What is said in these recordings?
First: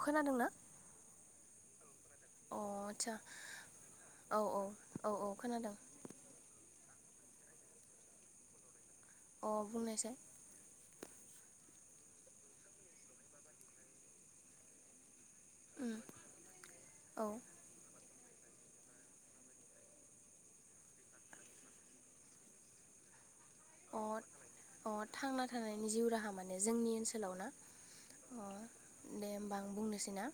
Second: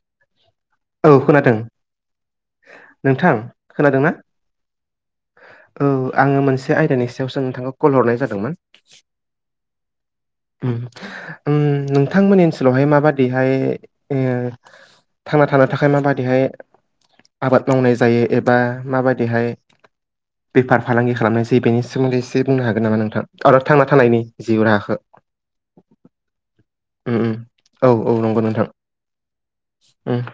खोनादों ना? औ खोनादों। अ आतसा नोंथां खोनादोंना औ औ औ औ खोनादों। औ आङो मोनसे आयदानि सायावसो नोंथांखौ कल हरनाय जादोंमोन अ बुंनायसाय उम उम नोंथांमोननि ओनसोलावहाय माबादिहाय इयो थांना थानो थाखाय उम माबादिहाय औ आबाद मावनाय जायो एबा माबादिहाय बेफार फालांगि खालामनाय जायो बेनि सोमोन्दै एसे बुंनो हागोन नामा नोंथां आरो थांना अ थानायनि जिउ अ राहाखो थांना थानायनि जिउ राहा माने जोंनि उम उम ओनसोलाव ना औ औ नंगौ अ नोंथां दे ओमबा आं उम बुंनोसैना?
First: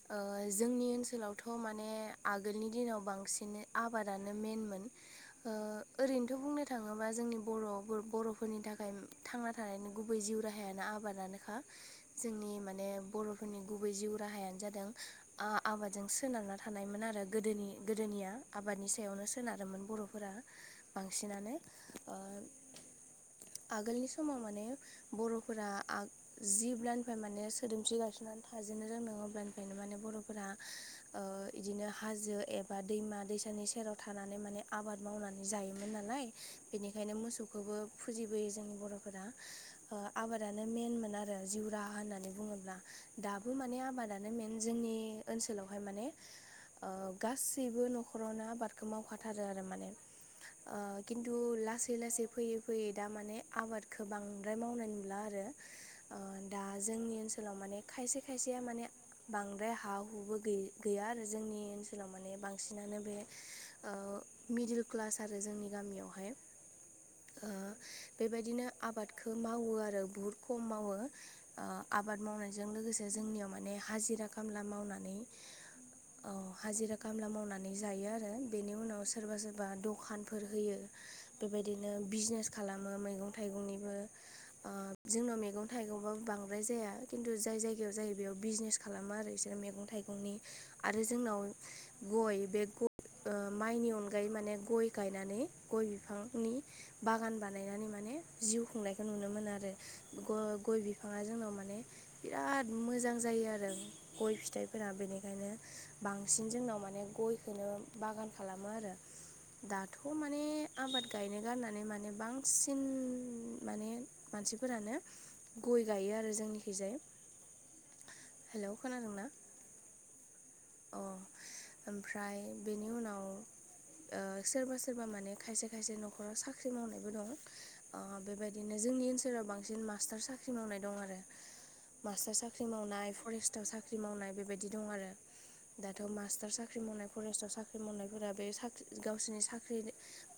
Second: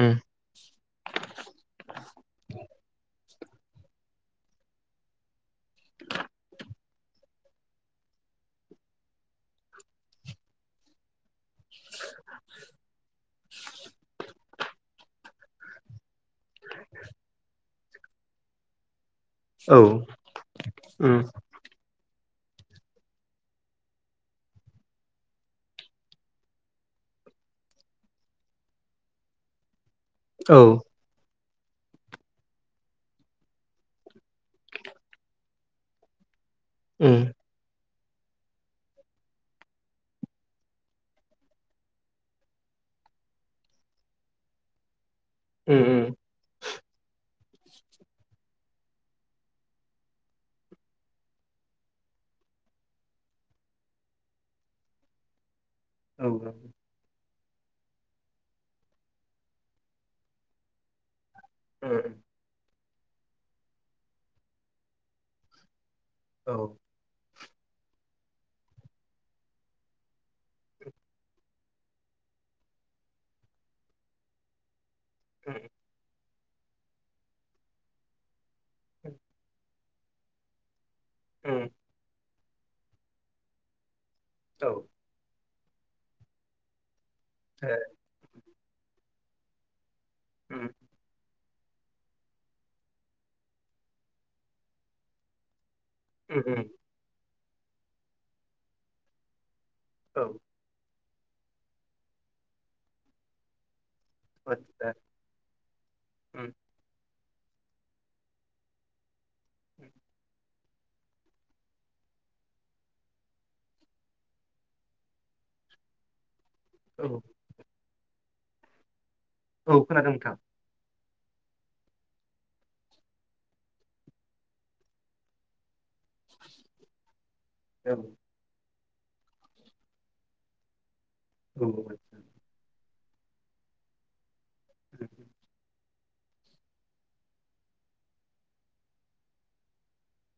उम ओ जोंनि ओनसोलावथ' माने आगोलनि दिनाव बांसिनै आबादानो मेनमोन ओ ओरैनोथ' बुंनो थाङोबा जोंनि बर' बर'फोरनि थाखाय थांना थानायनि गुबै जिउ राहायानो आबादानोखा जोंनि माने बर'फोरनि गुबै जिउ राहायानो जादों ओ आबादजों सोनारना थानायमोन आरो गोदोनि गोदोनिया आबादनि सायावनो औ सोनारोमोन बर'फोरा उम बांसिनानो ओ आगोलनि समाव माने बर'फोरा आ जेब्लानिफ्राय माने सोदोमस्रि गायसनानै थाजेननो रोंदों अब्लानिफ्रायनो माने बर'फोरा औ ओ इदिनो हाजो एबा दैमा दैसानि सेराव थानानै माने आबाद मावना जायोमोन नालाय बेनिखायनो उम मोसौखौबो फुजिबोयो जोंनि बर'फोरा ओ आबादानो मेनमोन आरो जिउ राहा होननानै बुङोब्ला दाबो माने आबादानो मेन जोंनि ओनसोलावहाय उम माने उम ओ गासैबो नखरावनो आबादखौ मावखाथारो आरो माने ओ किन तु लासै लासै फैयै फैयै दा माने आबादखो बांद्राय मावनाय नुला आरो ओ औ उम उम दा जोंनि ओनसोलाव माने खायसे खायसेया माने बांद्राय हा हुबो गै गैया आरो जोंनि ओनसोलाव माने बांसि नानो बे ओ मिडिल क्लास आरो जोंनि गामियाव औ बेबायदिनो आबादखौ मावो आरो बुहुद खम मावो। ओ आबाद मावनायजों लोगोसे जोंनियाव माने हाजिरा कामला मावनानै औ हाजिरा कामला मावनानै जायो आरो बेनि उनाव सोरबा सोरबा दखानफोर होयो। उम बेबायदिनो बिजनेस खालामो मैगं थाइगंनिबो ओ औ जोंनाव मैगं थाइगंबाबो बांद्राय जाया किन्थु जाय जायगायाव जायो बेयाव बिजनेस खालामो आरो इसोर मैगं थाइगंनि उम आरो जोंनाव गय बे माइनि अनगायै माने गय गायनानै गय उम बिफांनि बागान बानायनानै माने जिउ खुंनायखौ नुनो मोनो आरो औ ग बि फाङा जोंनाव माने बिराद मोजां जायो आरो गय फिथाइफोरा आदसा बेनिखायनो बांसिन उम जोंनाव माने गयखौनो बागान खालामो आरो दाथ' मा ने आबाद गायनो गारनानै माने बांसिन माने मानसिफोरानो गय गायो आरो जोंनिखिजाय औ हेल' खोनादोंना? औ खोनादों नोंथां अ ओमफ्राय बेनि उनाव ओ सोरबा सो रबा माने खायसे खायसे नखराव साख्रि मावनायबो दं औ ओ बेबाय दिनो जोंनि ओनसोलाव बांसिन मास्टार साख्रि मावनाय दं आरो। औ मास्टार साख्रि मावनाय फरेस्टाव साख्रि मावनाय बेबायदि दं आरो दाथ मास्टार साख्रि मावनाय फरेस्टआव साख्रि मावनायफोरा बे साख्रि गावसिनि साख्रि नि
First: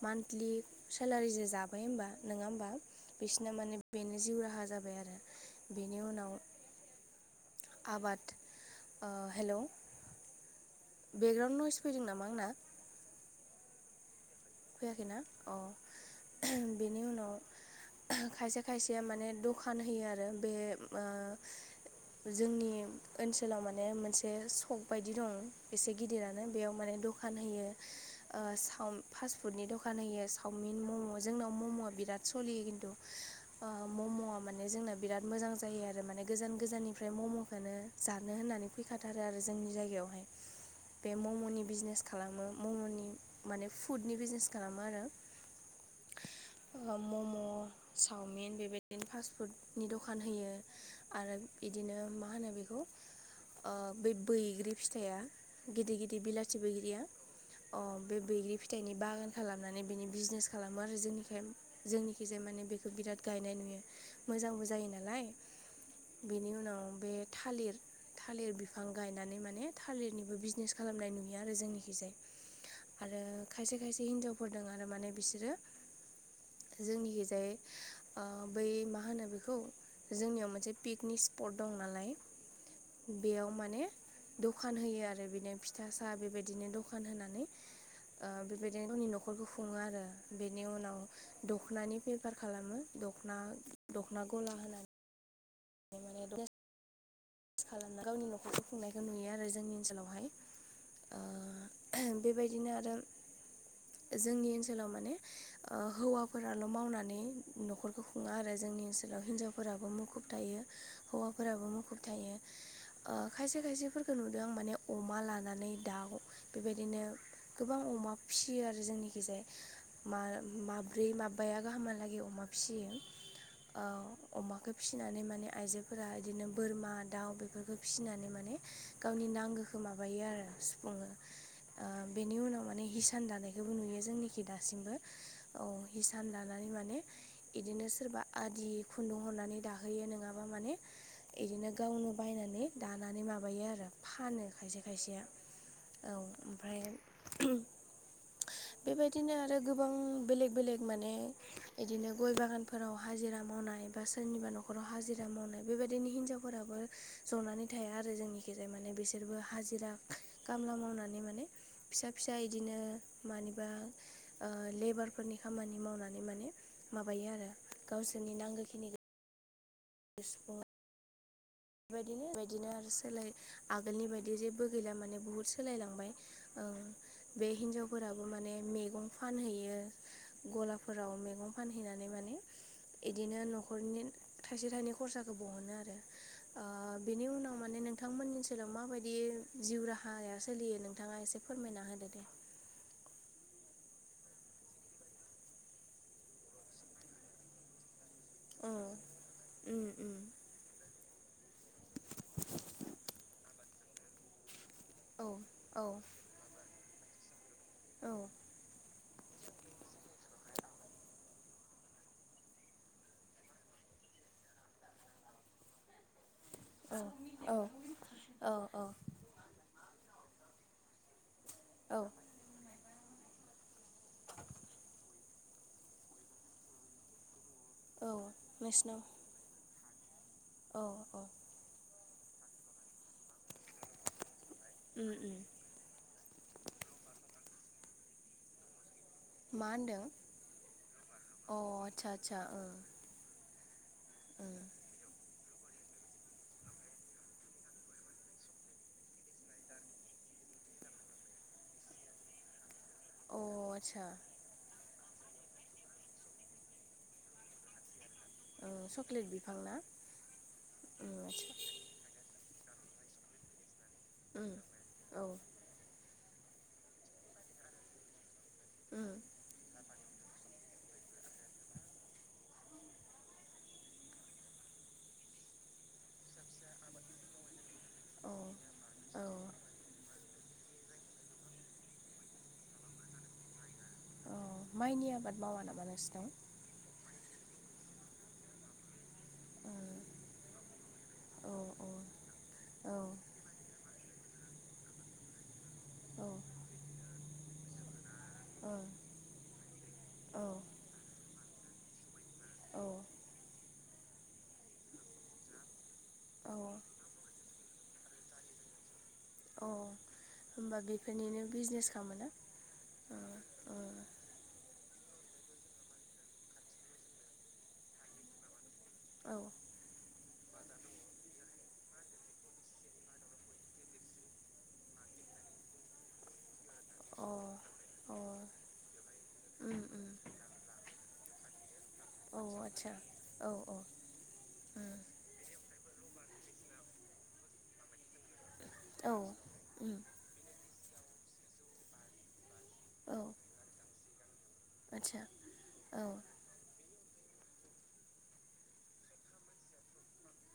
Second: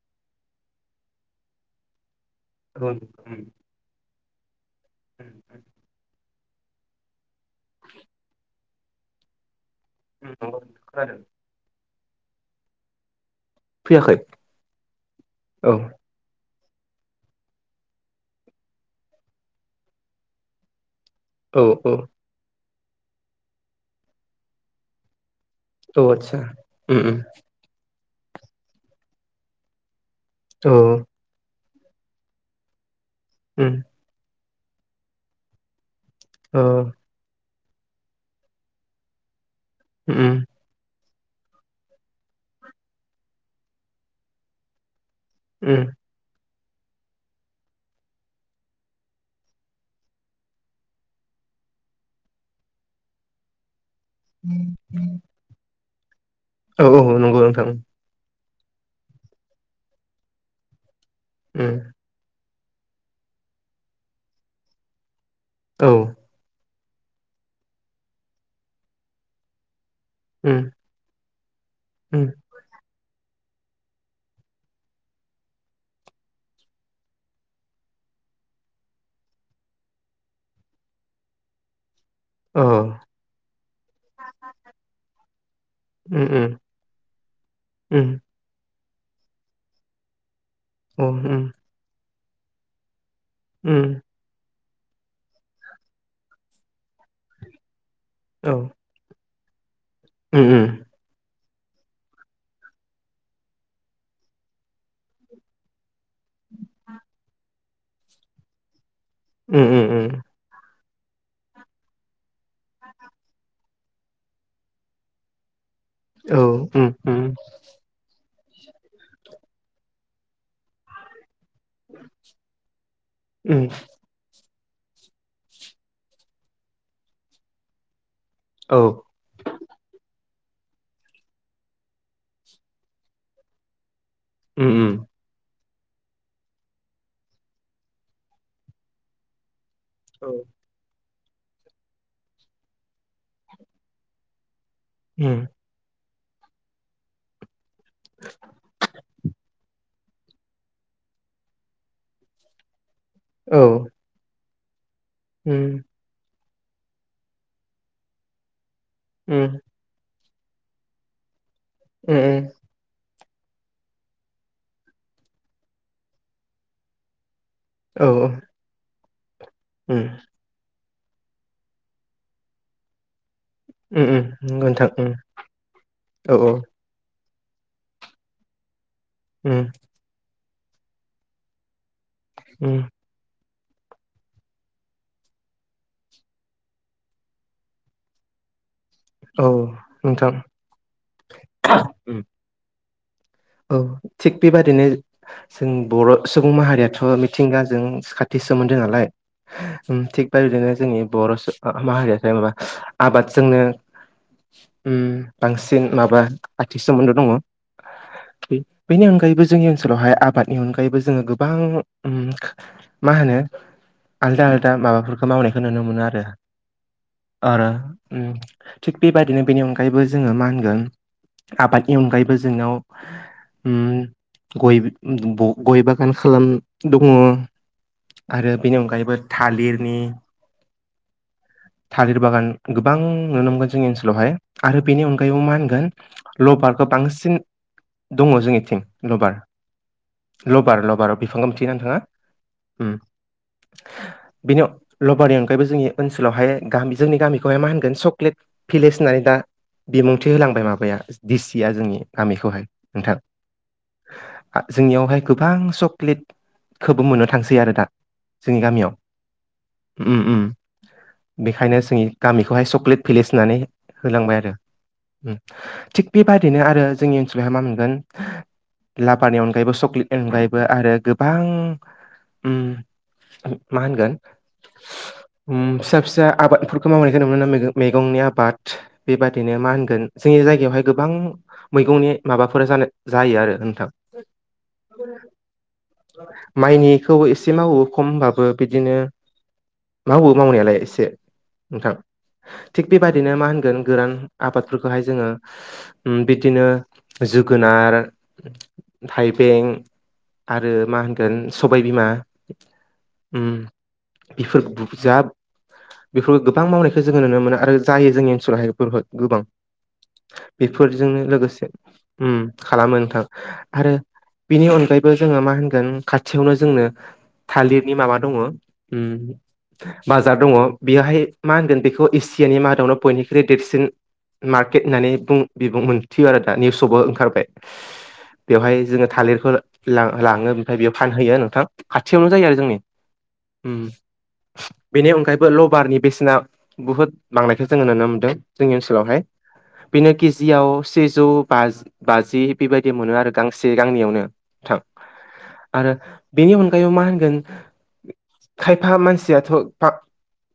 मान्थलि सेलारि जे जाबाय होमबा नङा होमबा औ बिसोरना औ माने बेनो जिउ राहा जाबाय आरो बेनि उनाव आबाद हेलौ [unintelligible] बेकगराउण्ड नयस फैदों नामा आंना फैयाखै फैयाखैना अ औ बेनि उनाव खायसे खायसेया माने दखान होयो आरो बे औ औ जोंनि ओनसोलाव माने मोनसे सक बायदि दं एसे औ आदसा गिदिरानो बेयाव माने उम उम दखान होयो ओ साव फास्ट फुडनि दखान होयो औ सावमिन मम जोंनाव ममआ बिराद सलियो खिन्थु उम ममआ माने जोंना बिराद मोजां जायो आरो माने गोजान औ गोजाननिफ्राय ओमफ्राय ममखौनो जानो होननानै फैखाथारो आरो जोंनि जायगायावहाय उम बे ममनि बिजनेस खालामो ममनि माने फुडनि बिजनेस खालामो आरो उम मम चावमिन बेबायदिनो फास्ट फुडनि दखान होयो आरो इदिनो मा होनो बेखौ बे बैग्रि फिथाइया गिदिर गिदिर बिलाथि औ बैग्रिया औ नंगौ नोंथां अ बे बैग्रि फिथा फिथाइनि बागान खालामनानै बिनि बिजनेस खालामो आरो जोंनिखाय उम जोंनिखिजाया माने बे बिराद गायनाय नुयो मोजांबो जायो नालाय औ बेनि उनाव बे थालिर थालिर बिफां गायनानै माने थालिरनिबो उम बिजनेस खालामनाय नुयो आरो जोंनिखिजाय उम आरो खायसे खायसे हिनजावफोर द आरो माने बिसोरो जोंनिखैजाय बै मा होनो बेखौ जोंनियाव मोनसे पिकनिक स्पट दं नालाय अ उम बेयाव माने दखान होयो आरो बिदि दिनो फिथा साहा उम बेबायदिनो दखान होनानै उम बेबायदिनो गावनि न'खरखौ खुङो आरो बेनि उनाव अ उम दखनानि बेफार खालामो दखना उम दखना गला होनानै बे माने खालामना गावनि औ न'खरखौ खुंनायखौ नुयो आरो जोंनि ओनसोलावहाय उम उम बेबायदिनो आरो जोंनि ओनसोलाव माने ओ हौवाफोराल‌ मावनानै न'खरखौ खुङा आरो जोंनि ओनसोलाव ओनसोलाव उम हिनजावफोराबो उम उम मुखुब थायो हौवाफोराबो मुखुब थायो खायसे खायसेफोरखौ नुदों आं माने अमा लानानै दाउ औ उम बेबायदिनो उम गोबां अमा फियो आरो जोंनि गेजेर माब्रै माबाया गाहामहालागै अमा फिसियो उम औ अमाखौ फिसिनानै माने आइजोफोरा इदिनो बोरमा दाउ बेफोरखौ फिसिनानै माने औ गावनि नांगौखौ माबायो आरो सुफुङो ओ बेनि उनाव माने हिसान दानायखौबो नुयो जोंनिखि उम दासिमबो औ औ हिसान लानानै माने इदिनो सोरबा आदि खुन्दुं हरनानै दाहो यो नङाबा माने बिदिनो गावनो बायनानै दानानै माबायो आरो फानो खायसे खायसेया उम औ ओमफ्राय बेबायदिनो आरो गोबां बेलेक बेलेक माने बिदिनो गय बागान फोराव हाजिरा मावनाय औ बा सोरनिबा न'खराव हाजिरा मावनाय उम बेबायदिनो हिनजाव फोराबो जनानै थाया आरो जोंनिखि जाया माने बिसोरबो उम हाजिरा खामला मावनानै माने फिसा उम फिसा उम इदिनो मानिबा लेबारफोरनि खामानि मावनानै माने माबायो आरो औ गावसोरनि नांगौखिनिखौ उम [inaudible] बेबायदिनो बेबायदिनो आरो सोलाय उम आगोलनि उम बायदि जेबो नंगौ नोंथां गैला उम माने बहुत सोलायलांबाय औ औ बे हिनजावफोराबो माने मैगं उम फानहैयो गलाफोराव मैगं फानहैनानै माने उम एदिनो न'खरनि थाइसे थाइनै खरसाखौ बहनो आरो बेनि उनाव माने नोंथांमोननि ओनसोलाव माबायदि औ जिउ नोंथां राहाया सोलियो नों नोंथाङा एसे फोरमायना होदो उम दे औ थिग बेबादिनो जों बर' सुबुं माहारियाथ' मिथिंगाजों खाथि औ सोमोन्दों नालाय उम उम थिग बे बिदिनो जोंनि बर' माहारिया माबा आबादजोंनो उ औ औ बांसिन माबा खाथि सोमोन्दो दङ औ बेनि अनगायैबो जोंनि ओनसोलावहाय आबादनि अनगायैबो जोङो गोबां मा होनो आलदा आलदा माबाफोरखौ मावनायखौ नुनो मोनो आरो औ आरो उम औ थिक बेबाय बिदिनो बेनि अनगायैबो जोङो मा होनगोन आबादनि औ अनगायैबो जोंनाव गय गय बागान खालाम दङ औ आरो बेनि नोंसिनाव अनगायैबो थालिरनि औ अ थालिर बागान गोबां नुनो मोनगोन जोंनि ओनसोलावहाय आरो उम बेनि उम अनगायैबो मा होनगोन लभारखौ बांसिन दङ जोंनिथिं लबार मा होनदों लबार लबार बिफांखौ अ मिथियो नोंथाङा आदसा आदसा बेनि ओं लबारि अनगायैबो जोंनि ओनसोल स्कुलावहाय जोंनि गामिखौहाय मा होनगोन चक्लेट भिलेज होननानै दा बिबुंथि होलांबाय माबाया दिसिया जोंनि गामिखौहाय नोंथां अ आतसा जोंनियावहाय गोबां चक्लेटखौबो मोननो थांसै आरो दा जोंनि ओं गामियाव चक्लेट बिफां ना उम उम ओं आदसा बेखायनो जोंनि गामिखौहाय चकलेट भिलेज होननानै होलांबाय आरो ओं औ थिग बेबायदिनो आरो जोंनि ओनसोलावहाय मा मोनगोन लाभारानि अनगायैबो चक्लेटनि अनगायैबो आरो गोबां उम मा होनगोन फिसा फिसा आबादफोरखौ मावनायखौ मोन ना मैगंनि ओं आबाद औ बेबादिनो मा होनगोन जोंनि जायगायावहाय गोबां मैगंनि माबाफोरा जानो जायो आरो नोंथां अ माइनि आबाद मावा नामा नोंसिनाव माइनिखौ एसे मावो खम होनबाबो बिदिनो उम मावो मावनायालाय एसे नोंथां थिग औ बेबायादिनो मा होनगोन गोरान आबादफोरखौहाय जोङो उम औ ओं बिदिनो जोगोनार थाइबें औ औ आरो मा होनगोन सबायबिमा बेफोर जा बेफोरखौ गोबां मावनाय जोङो नुनो मोन आरो जायो जोंनिओनसाव हाय फोरबो गोबां होमबा बेफोरजोंनो बेफोरनिनो लोगोसे बिजनेस खालामोना खालामो नोंथां आरो ओं बिनि अनगायैबो जोङो मा होनगोन खाथियावनो जोंनो थालिरनि माबा दङ ओं बाजार दङ बेवहाय मा होनगोन बेखौ एसियानि मादावनो बयनिख्रुइ देरसिन मार्केट होननानै बुं बिबुं मोनथियो आरो दा निउसावबो औ ओंखारबाय अ ओम बेवहाय जोङो थालिरफोर लाङो ओमफ्राय बेयाव फानहैयो नोंथां खाथियावनो ओम औ जायो आरो जोंनि आदसा औ ओम बेनि अनगायैबो लबारनि बेसेना बुहुद बांनायखौ जोङो नुनो मोन्दों जोंनि औ ओनसोलावहाय ओम बेनो केजियाव सेजौ बाज बाजि बेबायदि मोनो औ आरो गांसे गांनयावनो नोंथां आदसा आरो औ बेनि अनगायैबो मा होनगोन खायफा मानसि [unintelligible]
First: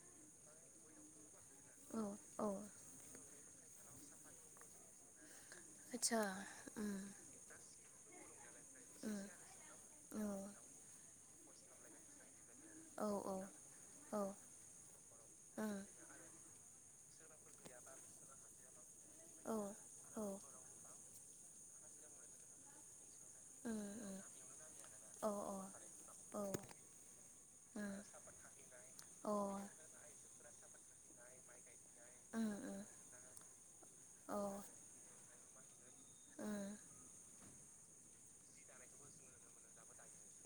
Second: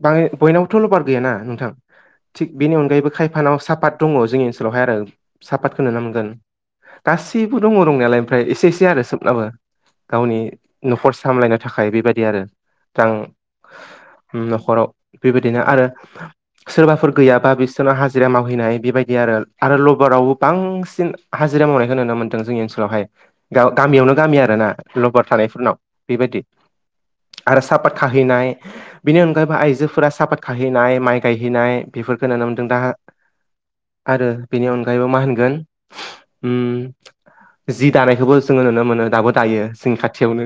बयनियावबोथ लबार गैयाना‌ औ औ नोंथां फानाव सापात दङ जोंनि ओनसोलावहाय आरो सापातखौ नुनो आदसा मोनगोन उम गसि एसेबो दङ दंनायालाय ओमफ्राय एसे एसे आरो उम सोबनाबो औ गावनि न'खर सामलायनो थाखाय बेबायदि आरो औ रां औ औ न'खराव बेबायदिनो उम आरो सोरबाफोर गैयाबा बिसोरनाव हाजिरा मावहैनाय बेबायदि आरो औ आरो लबारावबो बांसिन हाजिरा मावनायखौ नुनो मोन्दों जोंनि ओनसोलावहाय ग उम उम गामियावनो गामि आरो ना अ औ लबार थानायफोरनाव उम अ बेबायदि आरो सापात खाहैनाय बिनि अनगायैबो आइजोफोरा सापात खाहैनाय माइ गायहैनाय बेफोरखौ नुनो उम मोन्दों दा आरो उम बेनि अनगायैबो मा होनगोन अ उम अ उम जि दानायखौबो जोङो नुनो मोनो दाबो दायो जोंनि खाथि खाथियावनो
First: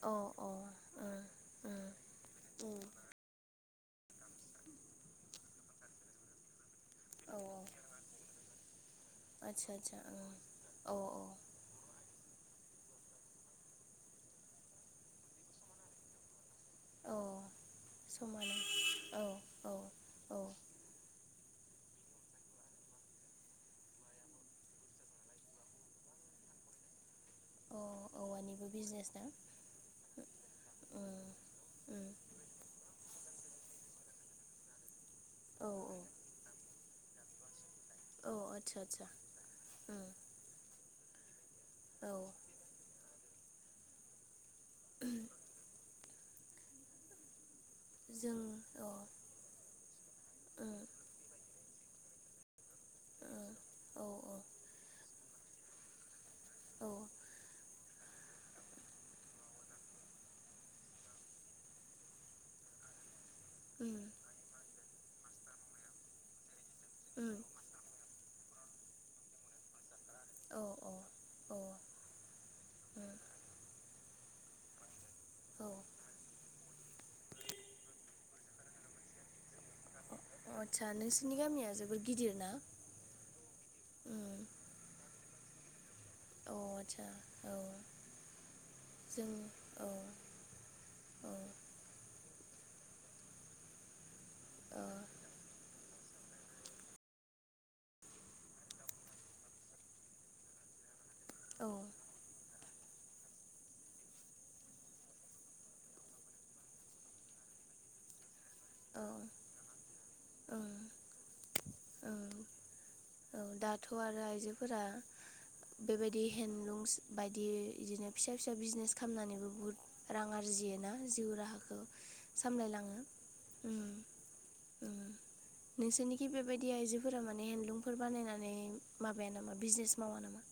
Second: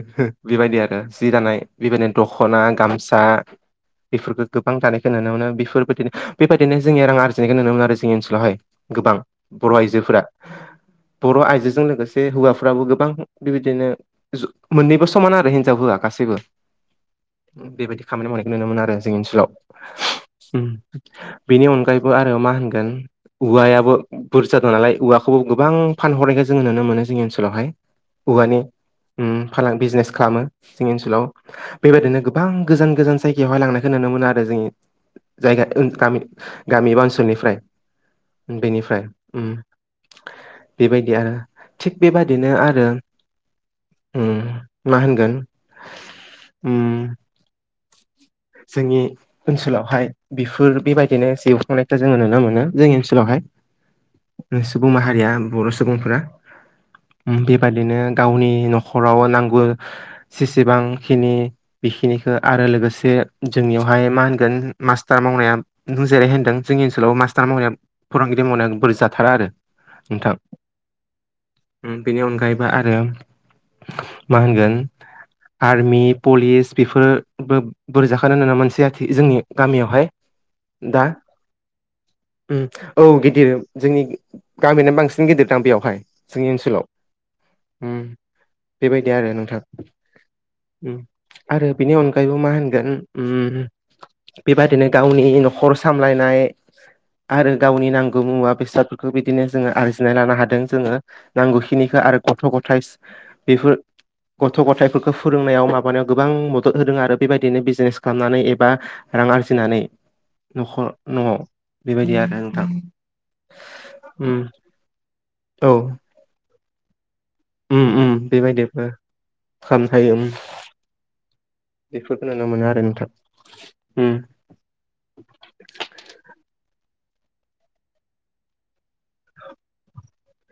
बेबायदि आरो जि दानाय उम बेबायदिनो दख'ना उम औ गामसा सा बेफोरखौ गोबां दानायखौ नुनो मोनो बेफोरबायदिनो बेबायदिनो जोंनिया रां औ आरजिनायखौ नुनो मोनो आरो जोंनि ओनसोलावहाय गोबां आदसा बर' आदसा आइजोफोरा उम औ औ बर' आइजोजों लोगोसे बे हौवाफ्राबो गोबां बेबायदिनो मोननैबो समान आरो हिनजाव हौवा गासैबो औ बेबायदि खामानि मावनायखौ समानो नुनो मोनो आरो जोंनि औ ओनसोलाव औ औ बेनि अनगायैबो आरो मा होनगोन औवायाबो बुर जादों नालाय औवाखौबो गोबां फानहरनायखौ जोङो नुनो मोनो जोंनि ओनस लावहाय अ औवानि औवानिबो बिजनेस ना फालां बिजनेस खालामो जोंनि उम ओनसोलाव उम बेबायदिनो गोबां गोजान गोजान जायगायावहाय लांनायखौ नुनो मोनो आरो जोंनि जायगा औ औ गामि गामि बा ओनसोलनिफ्राय औ आदसा आदसा बेनिफ्राय उम बेबायदि आरो थिग औ बेबादिनो आरो मा होनगोन जों अ जोंनि ओनसोलावहाय बेफोर उम बेबायदिनो जिउ खांनायखौ जोङो नुनो मोनो जोंनि ओ ओनसोलावहाय औ सुबुं माहारिया बर' सुबुंफोरा औ बेबायदिनो गावनि न'खराव नांगौ जसेबांखिनि बेखिनि आरो लोगोसे उम जोंनियावहाय मा होनगोन मास्टार मावनाया नों जिरैहाय होनदों जोंनि ओनसोलाव उम मास्टार मावनाय फोररोंगिरि मावनाया बोरै जाथारा आरो नोंथां औ औ अ बेनि अनगायैबो आरो मा होनगोन औ आर्मि पलिस बेफोरबो बोरै जाखानो होना मोनसे आथि जोंनि गामियावहाय आदसा दा नोंसोरनि गामिया जोबोर गिदिर ना औ गिदिर जोंनि उम गामिनानो बांसिन गिदिर दां बेयावहाय जोंनि औ ओनसोलाव आदसा औ बेबायदि आरो जों नोंथां औ औ ओ आरो बेनि अनगायैबो मा होनगोन औ बेबायादिनो गावनि न'खर सामलायनाय आरो गावनि नांगौ मुवा बेसादफोरखौ बिदिनो जोङो आरजिनाय लानो हादों जोङो औ नांगौखिनिखौ आरो गथ' गथाइ बेफोर गथ' गथाइफोरखौ फोरोंनायाव माबानायाव गोबां मदद होदों आरो बेबायदिनो बिजनेस खालामनानै एबा ओं रां आरजिनानै ओं न'खर न'आव बेबायदि आरो नोंथां औ दाथ' आरो उम आइजोफोरा औ बेबाय दि हेन्दलुमस बायदि उम बिदिनो उम फिसा फिसा बेबायदिबो बिजनेस खालामनानैबो खालामनो हायो बुहुत उम रां आरजियो ना जिउ राहाखौ बेफोरखौ नुनो मोनो आरो सामलायलाङो नोंथां उम उम नोंसोरनिखि बेबायदि आइजोफोरा माने हेन्दलुमफोर बानायनानै माबाया नामा बिजनेस मावा नामा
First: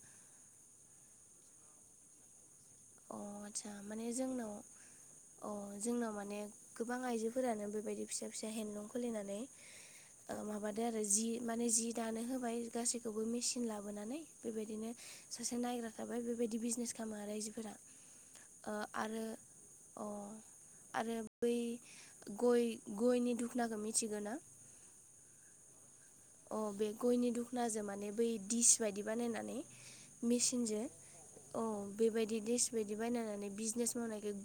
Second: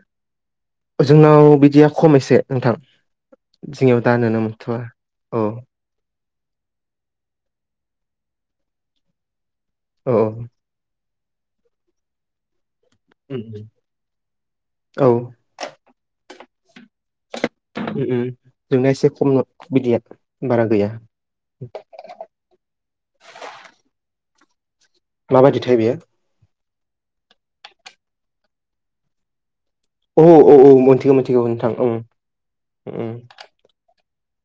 जोंनाव बिदिया खम एसे नोंथां अ आस्सा जोंनियाव माने दा नुनो जोंनाव मोनथ'वा औ अ जोंनाव माने गोबां आइजोफोरानो बेबायदि फिसा फिसा हेन्दलुम खुलिनानै औ माबा आरो माने जि दानो होबाय गासैखौबो मेचन लाबोनानै बेबायदिनो औ सासे नायग्रा थाबाय बेबायदि बिजनेस खालामो रायजोफोरा ओ जोंना एसे आरो खम बिदिया अ बारा गैया आरो बै गय गयनि दुखुनाखौ मिथिगो ना माबायदिथायो बेयो अ बे गयनि दख'नाजों माने बै दिस बायदि बानायनानै औ औ औ मेसिनजों मोनथिगौ मोनथिगौ औ नोंथां ओं बेबायदि दिस बायदि ओं बायनानै बिजनेस मावनायखौ